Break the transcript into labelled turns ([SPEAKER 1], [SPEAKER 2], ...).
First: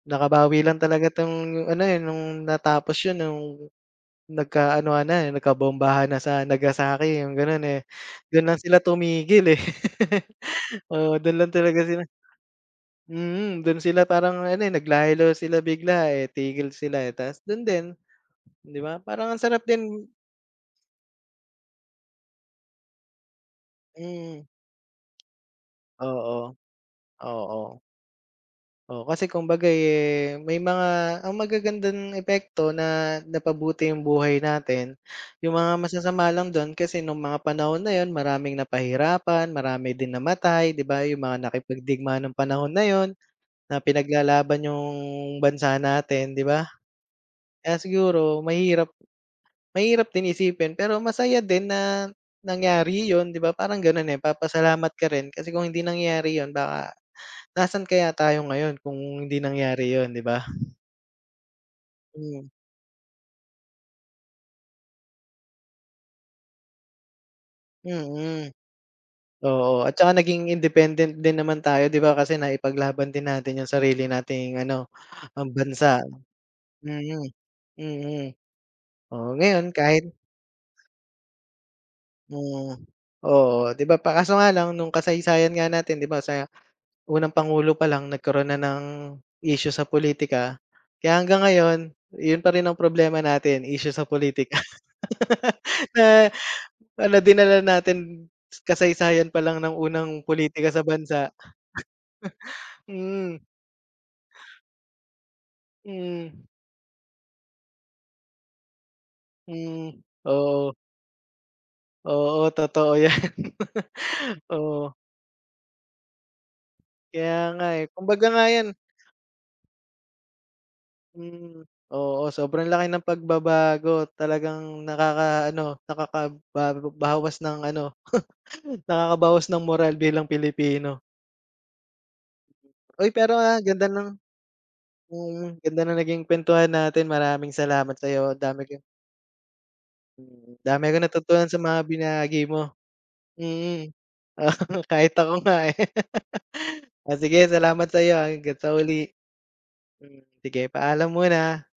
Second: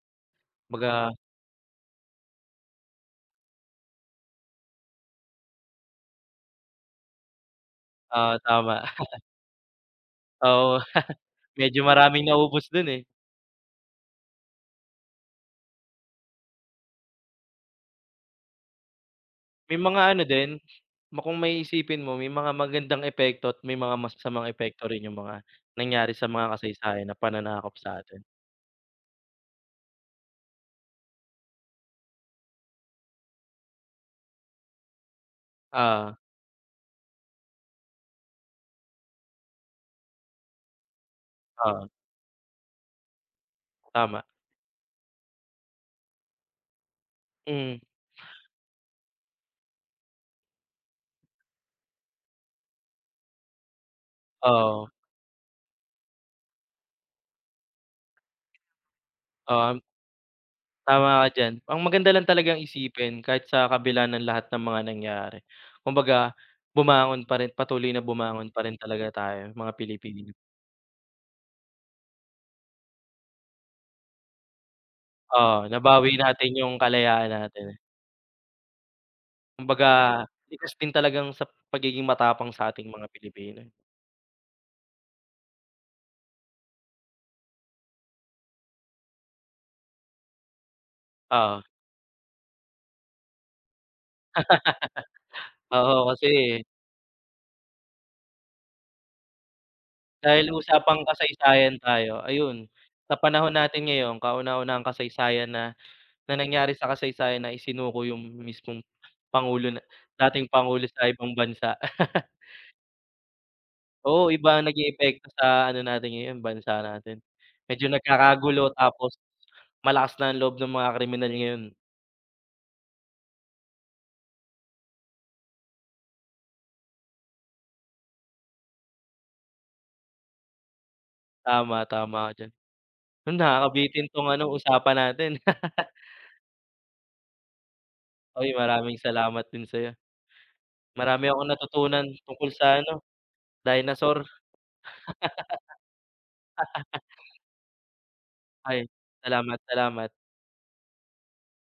[SPEAKER 1] Nakabawi lang
[SPEAKER 2] Baga
[SPEAKER 1] talaga ‘tong ano, eh, nung natapos yun nung nagka-anohan na, eh, nagkabombahan na sa Nagasaki yung ganun, eh,
[SPEAKER 2] Oo,
[SPEAKER 1] dun lang sila
[SPEAKER 2] tama.
[SPEAKER 1] tumigil, eh.
[SPEAKER 2] Oo,
[SPEAKER 1] Oo, dun lang talaga
[SPEAKER 2] medyo
[SPEAKER 1] sila
[SPEAKER 2] maraming naubos dun, eh.
[SPEAKER 1] mm, dun sila parang ano, eh, nag-lie low sila bigla, eh, tigil sila, eh. Ta’s dun din, 'di ba parang ang sarap
[SPEAKER 2] May mga
[SPEAKER 1] din
[SPEAKER 2] ano din, ma kung may iisipin mo may mga magandang epekto at may mga
[SPEAKER 1] Mm.
[SPEAKER 2] masasamang epekto rin yung mga nangyari sa mga
[SPEAKER 1] Oo.
[SPEAKER 2] kasaysayan na pananakop
[SPEAKER 1] Oo.
[SPEAKER 2] sa'tin.
[SPEAKER 1] O, kasi kumbaga, eh, may mga ang magagandang epekto na napabuti yung buhay natin, yung mga
[SPEAKER 2] Oo.
[SPEAKER 1] masasama lang dun kasi nung mga panahon na yun, maraming napahirapan marami din namatay 'di ba. Yung mga
[SPEAKER 2] Oo.
[SPEAKER 1] nakipagdigma ng panahon na yun na
[SPEAKER 2] Tama.
[SPEAKER 1] pinaglalaban yung bansa natin 'di ba. Kaya
[SPEAKER 2] Mm.
[SPEAKER 1] siguro mahirap mahirap din isipin pero masaya din na nangyari yun 'di ba. Parang ganun, eh.
[SPEAKER 2] Oo.
[SPEAKER 1] Papasalamat ka rin kasi kung hindi nangyari yun baka nasaan kaya tayo ngayon kung hindi
[SPEAKER 2] Um.
[SPEAKER 1] nangyari yun 'di ba.
[SPEAKER 2] Tama ka diyan. Ang maganda lang
[SPEAKER 1] Mm.
[SPEAKER 2] talagang isipin kahit sa kabila ng lahat ng mga nangyari, kumbaga bumangon pa rin, patuloy na bumangon
[SPEAKER 1] Mm.
[SPEAKER 2] pa rin talaga tayo- mga
[SPEAKER 1] Oo, at tsaka
[SPEAKER 2] Pilipino.
[SPEAKER 1] naging independent din naman tayo 'di ba kasi naipaglaban din natin yung sarili nating ano, ang
[SPEAKER 2] Oo,
[SPEAKER 1] bansa.
[SPEAKER 2] nabawi natin yung
[SPEAKER 1] Mm,
[SPEAKER 2] kalayaan natin, eh.
[SPEAKER 1] mm. Oo, ngayon
[SPEAKER 2] Kumbaga,
[SPEAKER 1] kahit
[SPEAKER 2] likas din talagang sa pagiging matapang sa
[SPEAKER 1] Mm.
[SPEAKER 2] ating mga Pilipino.
[SPEAKER 1] Oo, 'di ba pa kaso nga lang nung kasaysayan nga natin 'di ba sa unang pangulo pa lang nagkaroon na ng isyu sa pulitika. Kaya hanggang
[SPEAKER 2] Oo.
[SPEAKER 1] ngayon, yun pa rin ang problema natin issue sa pulitika.
[SPEAKER 2] Oo, kasi
[SPEAKER 1] Na ano, dinala natin s kasaysayan pa lang nang unang
[SPEAKER 2] Dahil
[SPEAKER 1] pulitika sa
[SPEAKER 2] usapang
[SPEAKER 1] bansa.
[SPEAKER 2] kasaysayan tayo ayun, sa
[SPEAKER 1] Mm.
[SPEAKER 2] panahon natin ngayong kauna-unahang kasaysayan na na
[SPEAKER 1] Mm.
[SPEAKER 2] nangyari sa kasaysayan na isinuko yung mismong pangulo na
[SPEAKER 1] Mm,
[SPEAKER 2] dating
[SPEAKER 1] oo.
[SPEAKER 2] pangulo sa ibang bansa.
[SPEAKER 1] Oo, totoo 'yan.
[SPEAKER 2] Oo, iba ang naging
[SPEAKER 1] Oo.
[SPEAKER 2] epekto sa ano natin ngayon, bansa natin.
[SPEAKER 1] Kaya nga, eh,
[SPEAKER 2] Medyo
[SPEAKER 1] kumbaga nga 'yan
[SPEAKER 2] nagkakagulo tapos malakas na ang loob ng mga kriminal
[SPEAKER 1] Mm.
[SPEAKER 2] ngayon.
[SPEAKER 1] Oo, sobrang laki ng pagbabago talagang nakaka-ano, nakakabago bawas ng ano, nakakabawas ng moral bilang Pilipino.
[SPEAKER 2] Tama, tama ka diyan.
[SPEAKER 1] Uy,
[SPEAKER 2] Yun,
[SPEAKER 1] pero, ah, ganda
[SPEAKER 2] nakakabitin
[SPEAKER 1] ng
[SPEAKER 2] 'tong ano, usapan natin.
[SPEAKER 1] mm, ganda ng naging kwentuhan natin. Maraming salamat sa'yo, ang
[SPEAKER 2] Uy,
[SPEAKER 1] dami kong
[SPEAKER 2] maraming salamat din sa'yo.
[SPEAKER 1] Mm, dami kong
[SPEAKER 2] Marami
[SPEAKER 1] natutunan
[SPEAKER 2] akong
[SPEAKER 1] sa mga
[SPEAKER 2] natutunan
[SPEAKER 1] binahagi
[SPEAKER 2] tungkol
[SPEAKER 1] mo.
[SPEAKER 2] sa ano,
[SPEAKER 1] Mm,
[SPEAKER 2] dinosaur.
[SPEAKER 1] oo kahit ako nga, eh. Ah, sige salamat sa'yo ah. Hangga't sa
[SPEAKER 2] Ay,
[SPEAKER 1] uli.
[SPEAKER 2] salamat, salamat.
[SPEAKER 1] Mm, sige paalam muna.